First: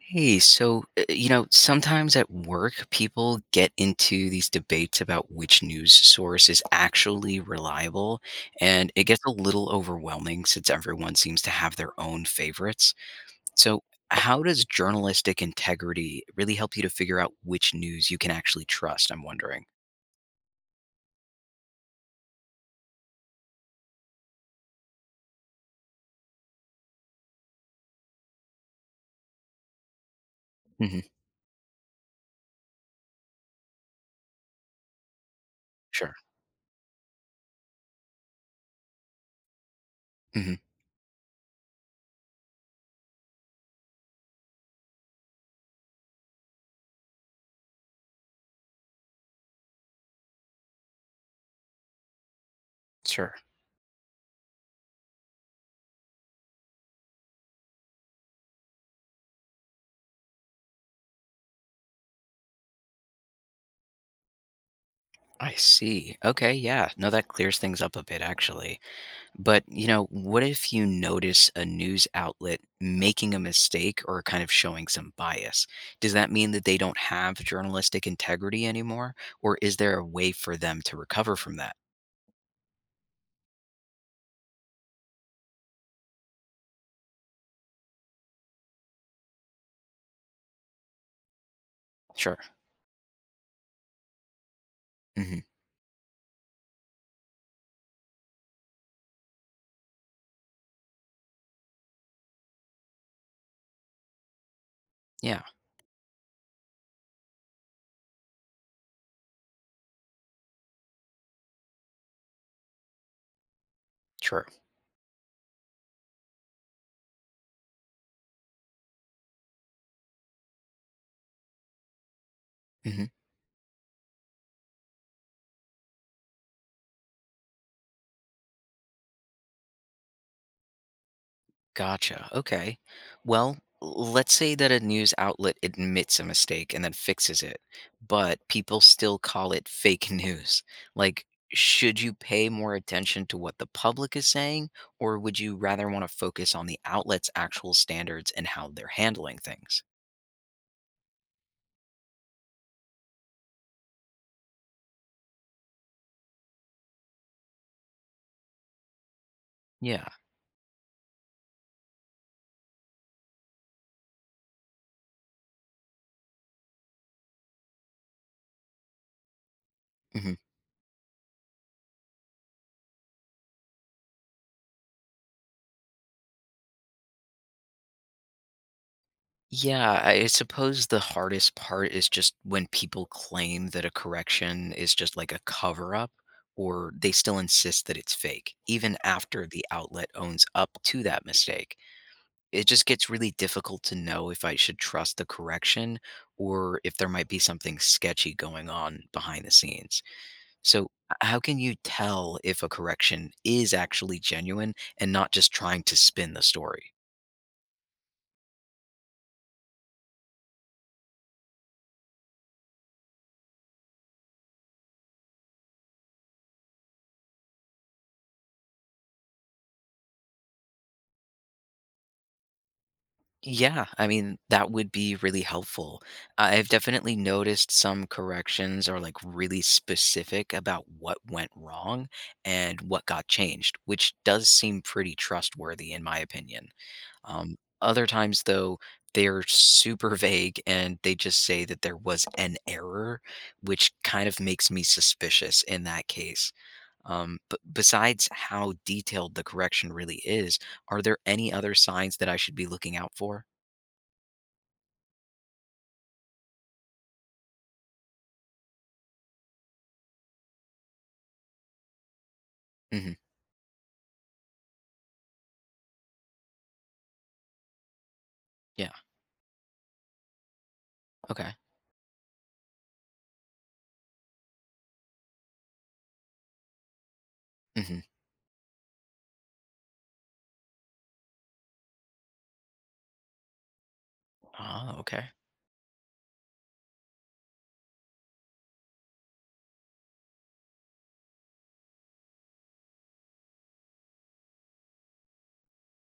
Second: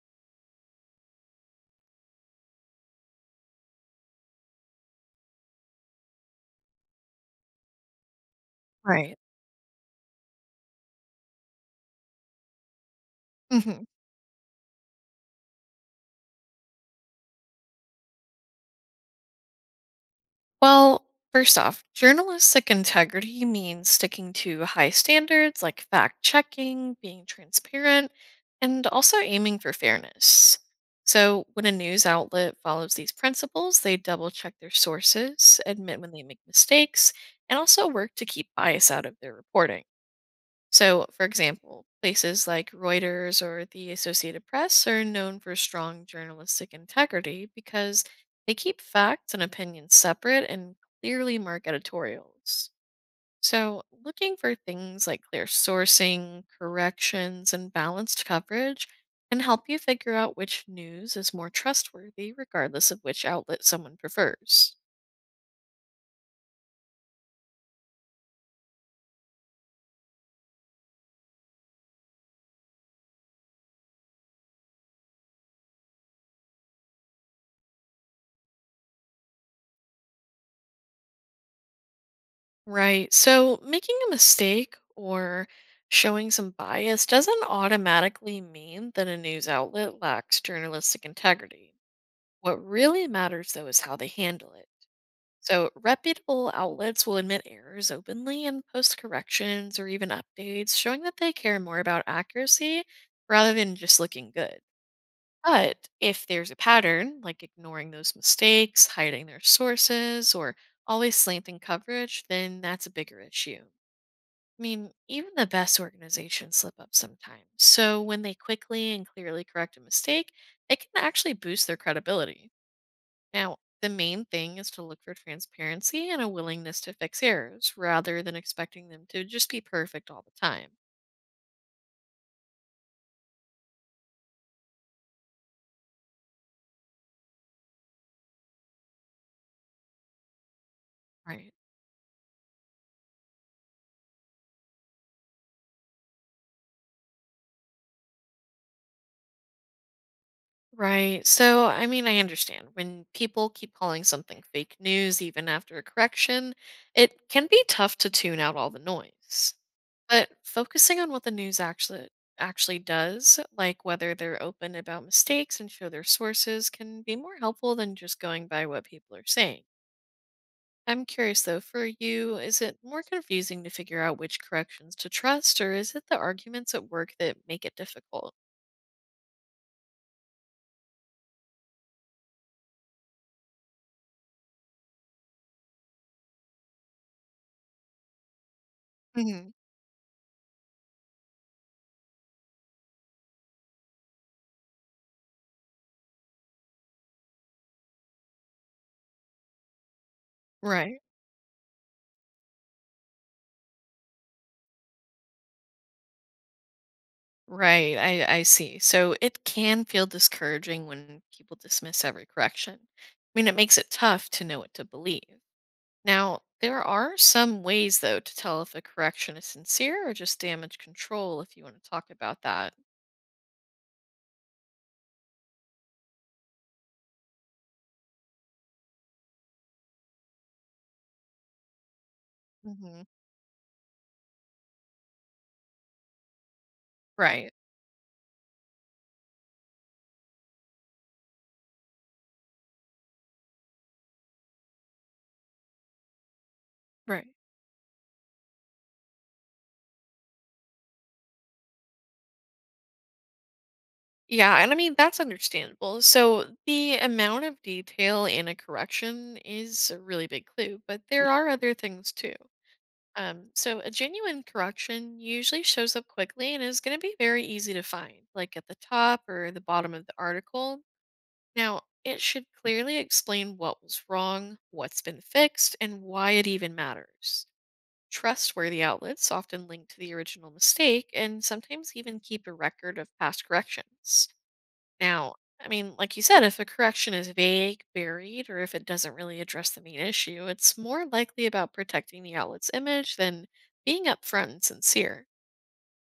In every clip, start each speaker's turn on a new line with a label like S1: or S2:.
S1: Hey, so, sometimes at work, people get into these debates about which news source is actually reliable, and it
S2: Right.
S1: gets a little overwhelming since everyone seems to have their own favorites.
S2: hmm
S1: So, how does journalistic integrity really help you to figure out which news you can actually trust? I'm wondering.
S2: Well, first off, journalistic integrity means sticking to high standards like fact checking, being transparent, and also aiming for fairness.
S1: Hmm.
S2: So, when a news outlet follows these principles, they double check their sources, admit when
S1: Sure.
S2: they make mistakes, and also work to keep bias out of their reporting.
S1: Hmm.
S2: So, for example, places like Reuters or the Associated Press are known for strong journalistic integrity because they keep facts and opinions separate and clearly mark editorials.
S1: Sure.
S2: So, looking for things like clear sourcing, corrections, and balanced coverage can help you figure out which news is more trustworthy, regardless of which outlet someone prefers.
S1: I see. Okay. Yeah. No, that clears things up a bit, actually. But, what if you notice a news outlet making a mistake or kind of showing some bias? Does that mean that they don't have journalistic integrity anymore? Or is there a way for them to recover from that?
S2: Right. So making a mistake or showing some bias doesn't automatically mean that a news outlet lacks journalistic integrity.
S1: Sure.
S2: What really matters, though, is how they handle it.
S1: Hmm.
S2: So reputable outlets will admit errors openly and post corrections or even updates, showing that they care more about accuracy rather than just looking good.
S1: Yeah,
S2: But if there's a pattern, like ignoring those mistakes, hiding their sources, or always slanting coverage, then that's a bigger issue.
S1: sure.
S2: I mean, even the best organizations slip up sometimes. So when they quickly and clearly correct a mistake, it can actually boost their credibility.
S1: Mhm.
S2: Now, the main thing is to look for transparency and a willingness to fix errors rather than expecting them to just be perfect all the time.
S1: Gotcha. Okay. Well, let's say that a news outlet admits a mistake and then fixes it, but people still call it fake news. Like,
S2: Right.
S1: should you pay more attention to what the public is saying, or would you rather want to focus on the outlet's actual standards and how they're handling things?
S2: Right. So, I mean, I understand when people keep calling something fake news even after a correction, it can be tough to tune out all the noise.
S1: Yeah.
S2: But focusing on what the news actually does, like whether they're open about mistakes and show their sources, can be more helpful than just going by what people are saying.
S1: Mhm.
S2: I'm curious though, for you, is it more confusing to figure out which corrections to trust, or is it the arguments at work that make it difficult?
S1: Yeah, I suppose the hardest part is just when people claim that a correction is just like a cover up, or they still insist that it's fake, even after
S2: hmm
S1: the outlet owns up to that mistake. It just gets really difficult to know if I should trust the correction or if there might be something sketchy going on behind the scenes. So,
S2: Right.
S1: how can you tell if a correction is actually genuine and not just trying to spin the story?
S2: Right. I see. So it can feel discouraging when people dismiss every correction. I mean, it makes it tough to know what to believe. Now, there are some ways, though, to tell if a correction is sincere or just damage control if you want to talk about that.
S1: Yeah, I mean, that would be really helpful. I've definitely noticed some corrections are like really specific about what went wrong and
S2: Hmm.
S1: what got changed, which does seem pretty trustworthy in my opinion.
S2: Right,
S1: Um, Other times, though, they're super vague and they just say that there was an error, which kind of makes me suspicious in that case.
S2: right.
S1: But besides how detailed the correction really is, are there any other signs that I should be looking out for?
S2: Yeah, and I mean, that's understandable. So, the amount of detail in a correction is a really big clue, but there are other things too.
S1: Mhm.
S2: So, a genuine correction usually shows up quickly and is going to be very easy to find, like at the
S1: Yeah.
S2: top or the bottom of the article.
S1: Okay.
S2: Now, it should clearly explain what was wrong, what's been fixed, and why it even matters.
S1: Mhm.
S2: Trustworthy outlets often link to the original mistake and sometimes even keep a record of past corrections.
S1: Oh, okay.
S2: Now, I mean, like you said, if a correction is vague, buried, or if it doesn't really address the main issue, it's more likely about protecting the outlet's image than being upfront and sincere.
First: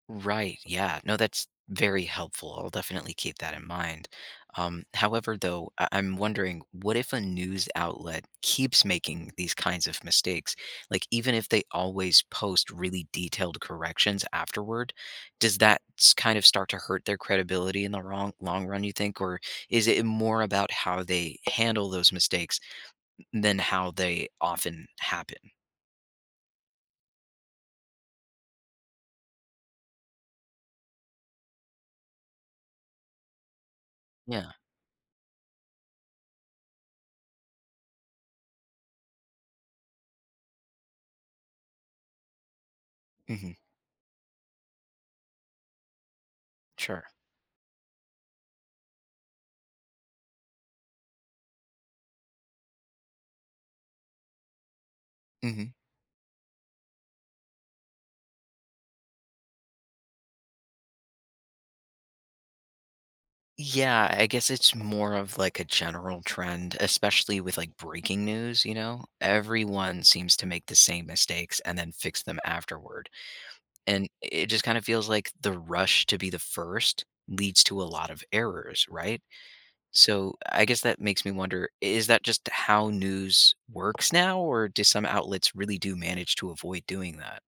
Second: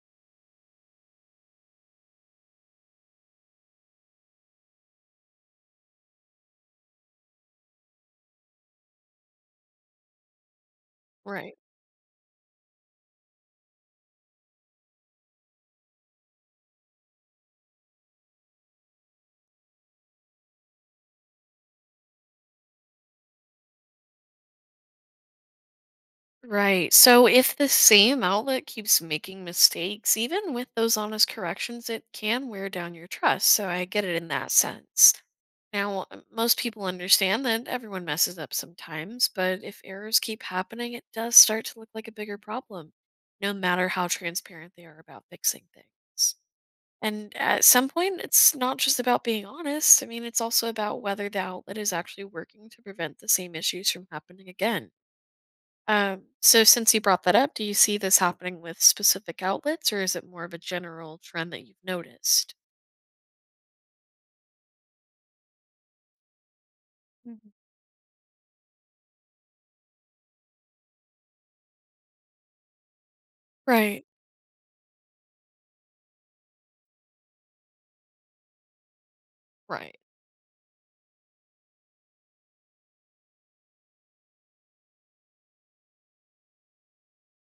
S1: Right. Yeah. No, that's very helpful. I'll definitely keep that in mind. However, though, I'm wondering what if a news outlet keeps making these kinds of mistakes? Like, even if
S2: Right.
S1: they always post really detailed corrections afterward, does that kind of start to hurt their credibility in the long run, you think? Or is it more about how they handle those mistakes than how they often happen?
S2: Right. So if the same outlet keeps making mistakes, even with those honest corrections, it can wear down your trust. So I get it in that
S1: Yeah.
S2: sense. Now, most people understand that everyone messes up sometimes, but if errors keep happening, it does start to look like a bigger problem, no
S1: Hmm.
S2: matter how transparent they are about fixing things.
S1: Sure.
S2: And at some point, it's not just about being honest. I mean, it's also about whether the outlet is actually working to prevent the same issues from happening again.
S1: Hmm.
S2: So since you brought that up, do you see this happening with specific outlets or is it more of a general trend that you've noticed?
S1: Yeah, I guess it's more of like a general trend, especially
S2: Mhm.
S1: with like breaking news, you know? Everyone seems to make the same mistakes and then fix them afterward.
S2: Right,
S1: And it just kind of feels like the rush to be the first leads to a lot of errors, right?
S2: right.
S1: So I guess that makes me wonder, is that just how news works now, or do some outlets really do manage to avoid doing that?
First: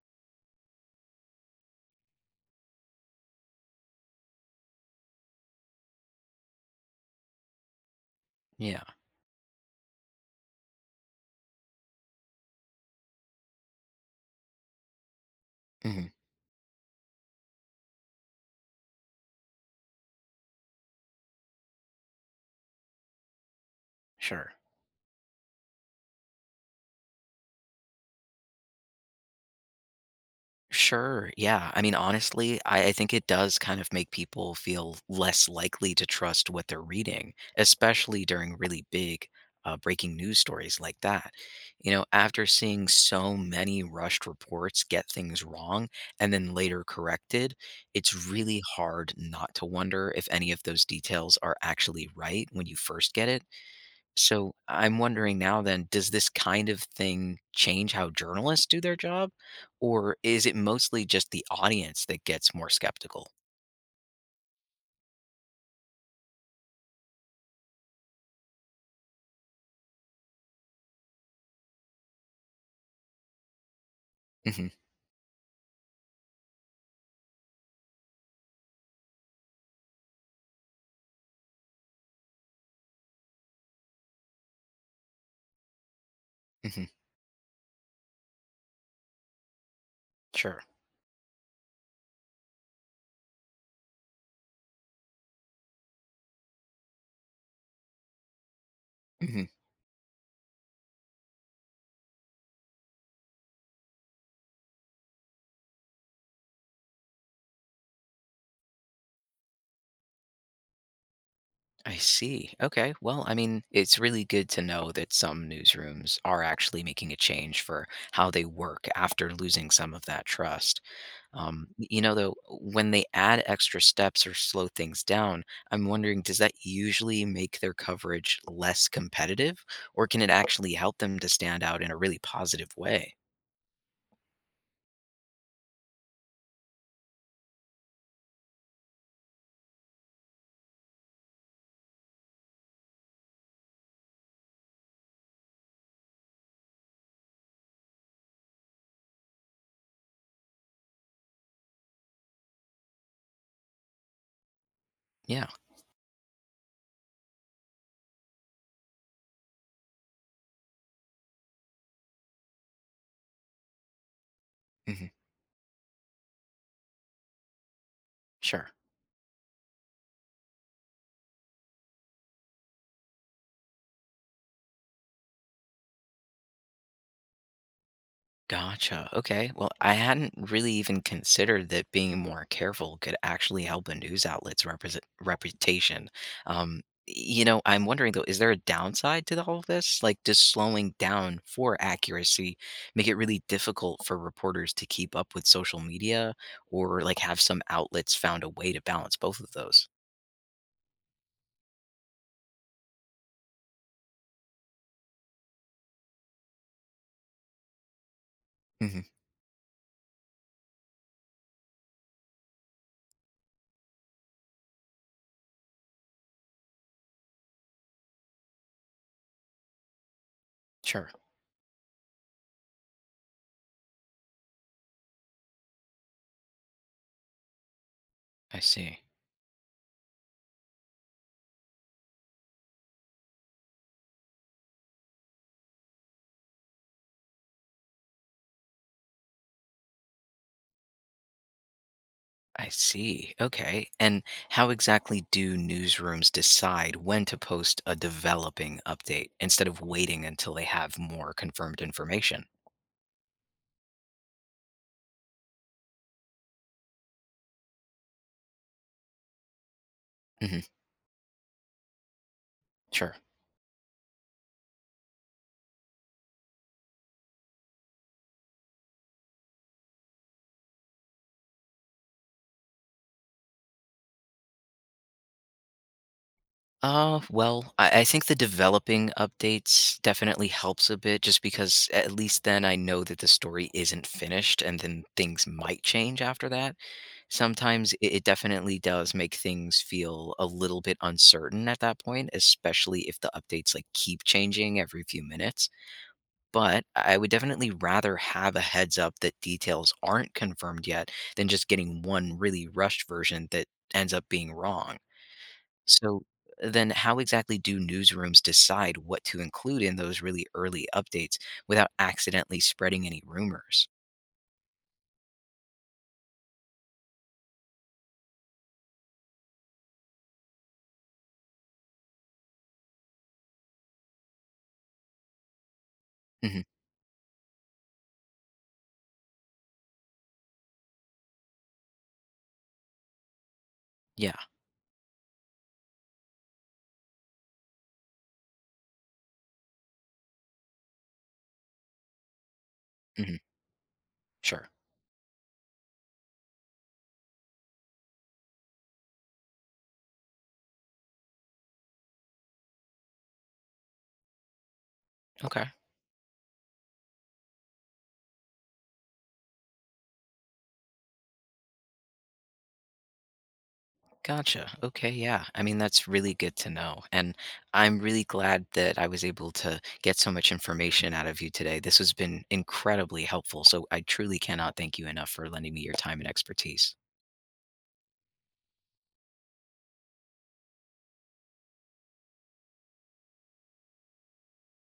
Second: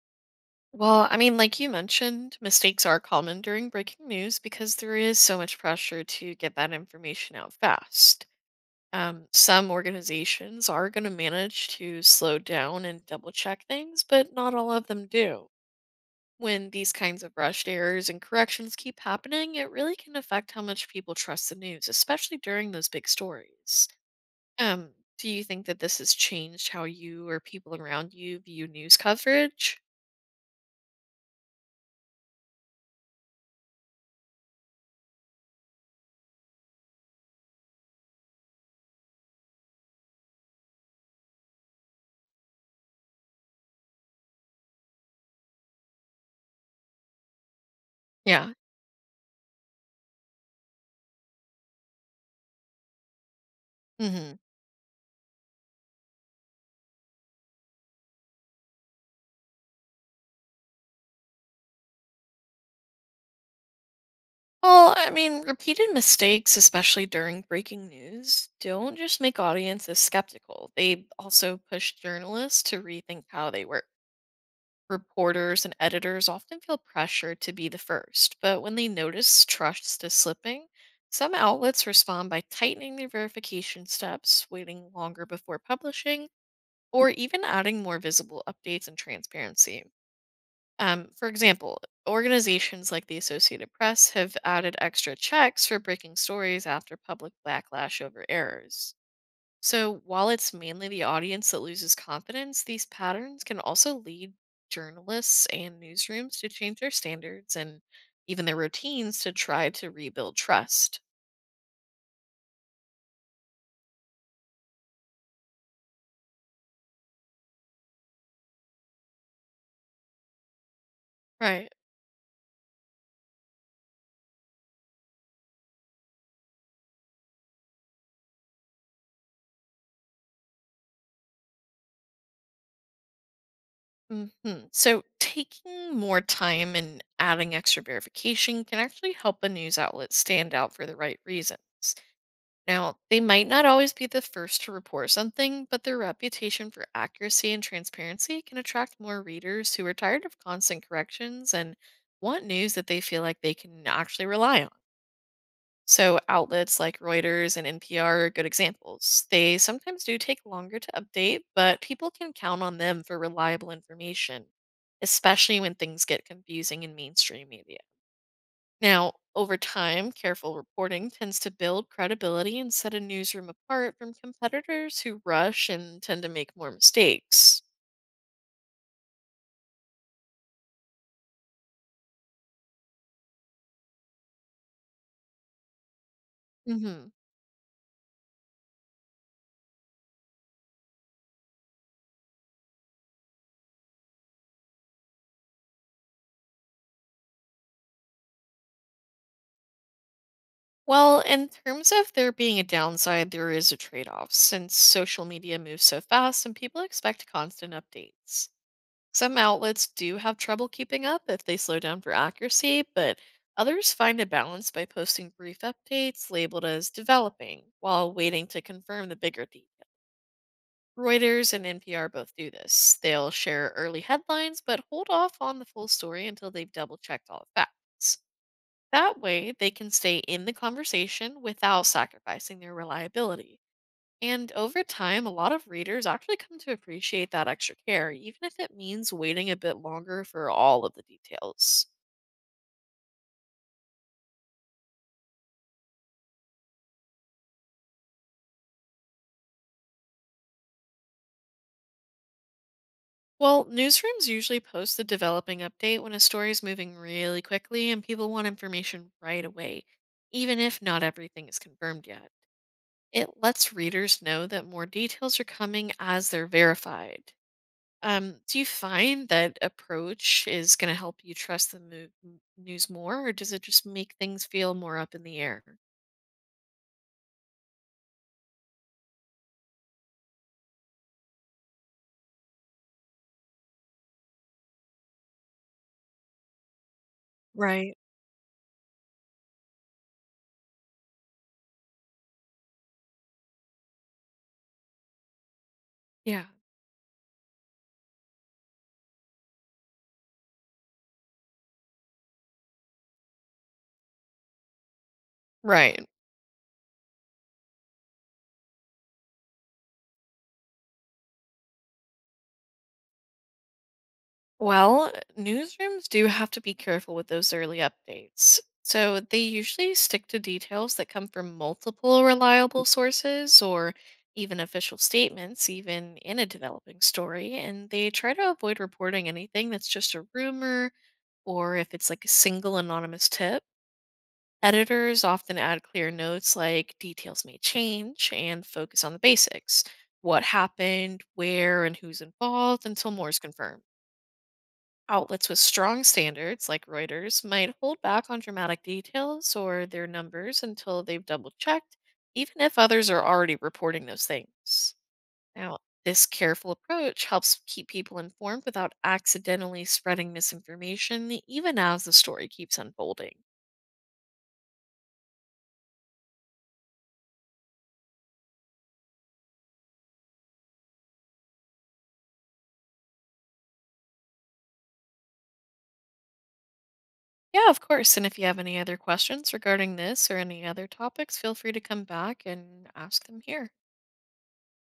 S2: Well, I mean, like you mentioned, mistakes are common during breaking news because there is so much pressure to get that information out fast.
S1: Yeah.
S2: Some organizations are going to manage to slow down and double check things, but not all of them do.
S1: Hmm.
S2: When these kinds of rushed errors and corrections keep happening, it really can affect how much people trust the news, especially during those big stories.
S1: Sure.
S2: Um, do you think that this has changed how you or people around you view news coverage?
S1: Sure. Yeah. I mean, honestly, I think it does kind of make people feel less likely to trust what they're reading, especially during really big breaking news stories like that. You know, after seeing so many rushed reports get things wrong and then later corrected, it's
S2: Yeah.
S1: really hard not to wonder if any of those details are actually right when you first get it.
S2: hmm
S1: So I'm wondering now then, does this kind of thing change how journalists do their job? Or is it mostly just the audience that gets more skeptical?
S2: Well, I mean, repeated mistakes, especially during breaking news, don't just make audiences skeptical. They also push journalists to rethink how they work.
S1: Hmm.
S2: Reporters and editors often feel pressure to be the first, but when they notice trust is slipping, some outlets respond by tightening their verification steps, waiting longer before publishing,
S1: Hmm.
S2: or even adding more visible updates and transparency.
S1: Sure.
S2: For example, organizations like the Associated Press have added extra checks for breaking stories after public backlash over errors.
S1: Hmm.
S2: So, while it's mainly the audience that loses confidence, these patterns can also lead journalists and newsrooms to change their standards and even their routines to try to rebuild trust.
S1: I see. Okay. Well, I mean, it's really good to know that some newsrooms are actually making a change for how they work after losing some of that trust.
S2: Right.
S1: Though, when they add extra steps or slow things down, I'm wondering, does that usually make their coverage less competitive, or can it actually help them to stand out in a really positive way?
S2: hmm So, taking more time and adding extra verification can actually help a news outlet stand out for the right reasons. Now, they might not always be the first to report something, but their reputation for accuracy and transparency can attract more readers who are tired of constant corrections and want news that they feel like they can actually rely on.
S1: Yeah.
S2: So, outlets like Reuters and NPR are good examples. They sometimes do take longer to update, but people can count on them for reliable information,
S1: Hmm.
S2: especially when things get confusing in mainstream media.
S1: Sure.
S2: Now, over time, careful reporting tends to build credibility and set a newsroom apart from competitors who rush and tend to make more mistakes.
S1: Gotcha. Okay. Well, I hadn't really even considered that being more careful could actually help a news outlet's represent reputation. Um,
S2: hmm
S1: I'm wondering though, is there a downside to the whole of this? Like, does slowing down for accuracy make it really difficult for reporters to keep up with social media, or like have some outlets found a way to balance both of those?
S2: Well, in terms of there being a downside, there is a trade off since social media moves so fast and people expect constant updates.
S1: Hmm.
S2: Some outlets do have trouble keeping up if they slow down for accuracy, but others find a balance by posting brief updates labeled as developing while waiting to confirm the bigger details.
S1: Sure.
S2: Reuters and NPR both do this. They'll share early headlines, but hold off on the full story until they've double checked all the facts.
S1: I see.
S2: That way, they can stay in the conversation without sacrificing their reliability. And over time, a lot of readers actually come to appreciate that extra care, even if it means waiting a bit longer for all of the details.
S1: I see. Okay. And how exactly do newsrooms decide when to post a developing update instead of waiting until they have more confirmed information?
S2: Well, newsrooms usually post the developing update when a story is moving really quickly and people want information right away, even
S1: Hmm.
S2: if not everything is confirmed yet.
S1: Sure.
S2: It lets readers know that more details are coming as they're verified. Do you find that approach is going to help you trust the news more, or does it just make things feel more up in the air?
S1: Well, I think the developing updates definitely helps a bit just because at least then I know that the story isn't finished and then things might change after that. Sometimes
S2: Right.
S1: it definitely does make things feel a little bit uncertain at that point, especially if the updates like keep changing every few minutes.
S2: Yeah,
S1: But I would definitely rather have a heads up that details aren't confirmed yet than just getting one really rushed version that ends up being wrong.
S2: right.
S1: So then how exactly do newsrooms decide what to include in those really early updates without accidentally spreading any rumors?
S2: Well, newsrooms do have to be careful with those early updates. So they usually stick to details that come from multiple reliable sources or even official statements, even in a
S1: Hmm.
S2: developing story. And they try to avoid reporting anything that's just a rumor or if it's like a single anonymous tip.
S1: Yeah.
S2: Editors often add clear notes like details may change and focus on the basics what happened, where, and who's involved until more is
S1: Hmm.
S2: confirmed.
S1: Sure.
S2: Outlets with strong standards, like Reuters, might hold back on dramatic details or their numbers until they've double checked, even if others are already reporting those things.
S1: Okay.
S2: Now, this careful approach helps keep people informed without accidentally spreading misinformation, even as the story keeps unfolding.
S1: Gotcha. Okay. Yeah. I mean, that's really good to know. And I'm really glad that I was able to get so much information out of you today. This has been incredibly helpful. So I truly cannot thank you enough for lending me your time and expertise.
S2: Yeah, of course. And if you have any other questions regarding this or any other topics, feel free to come back and ask them here.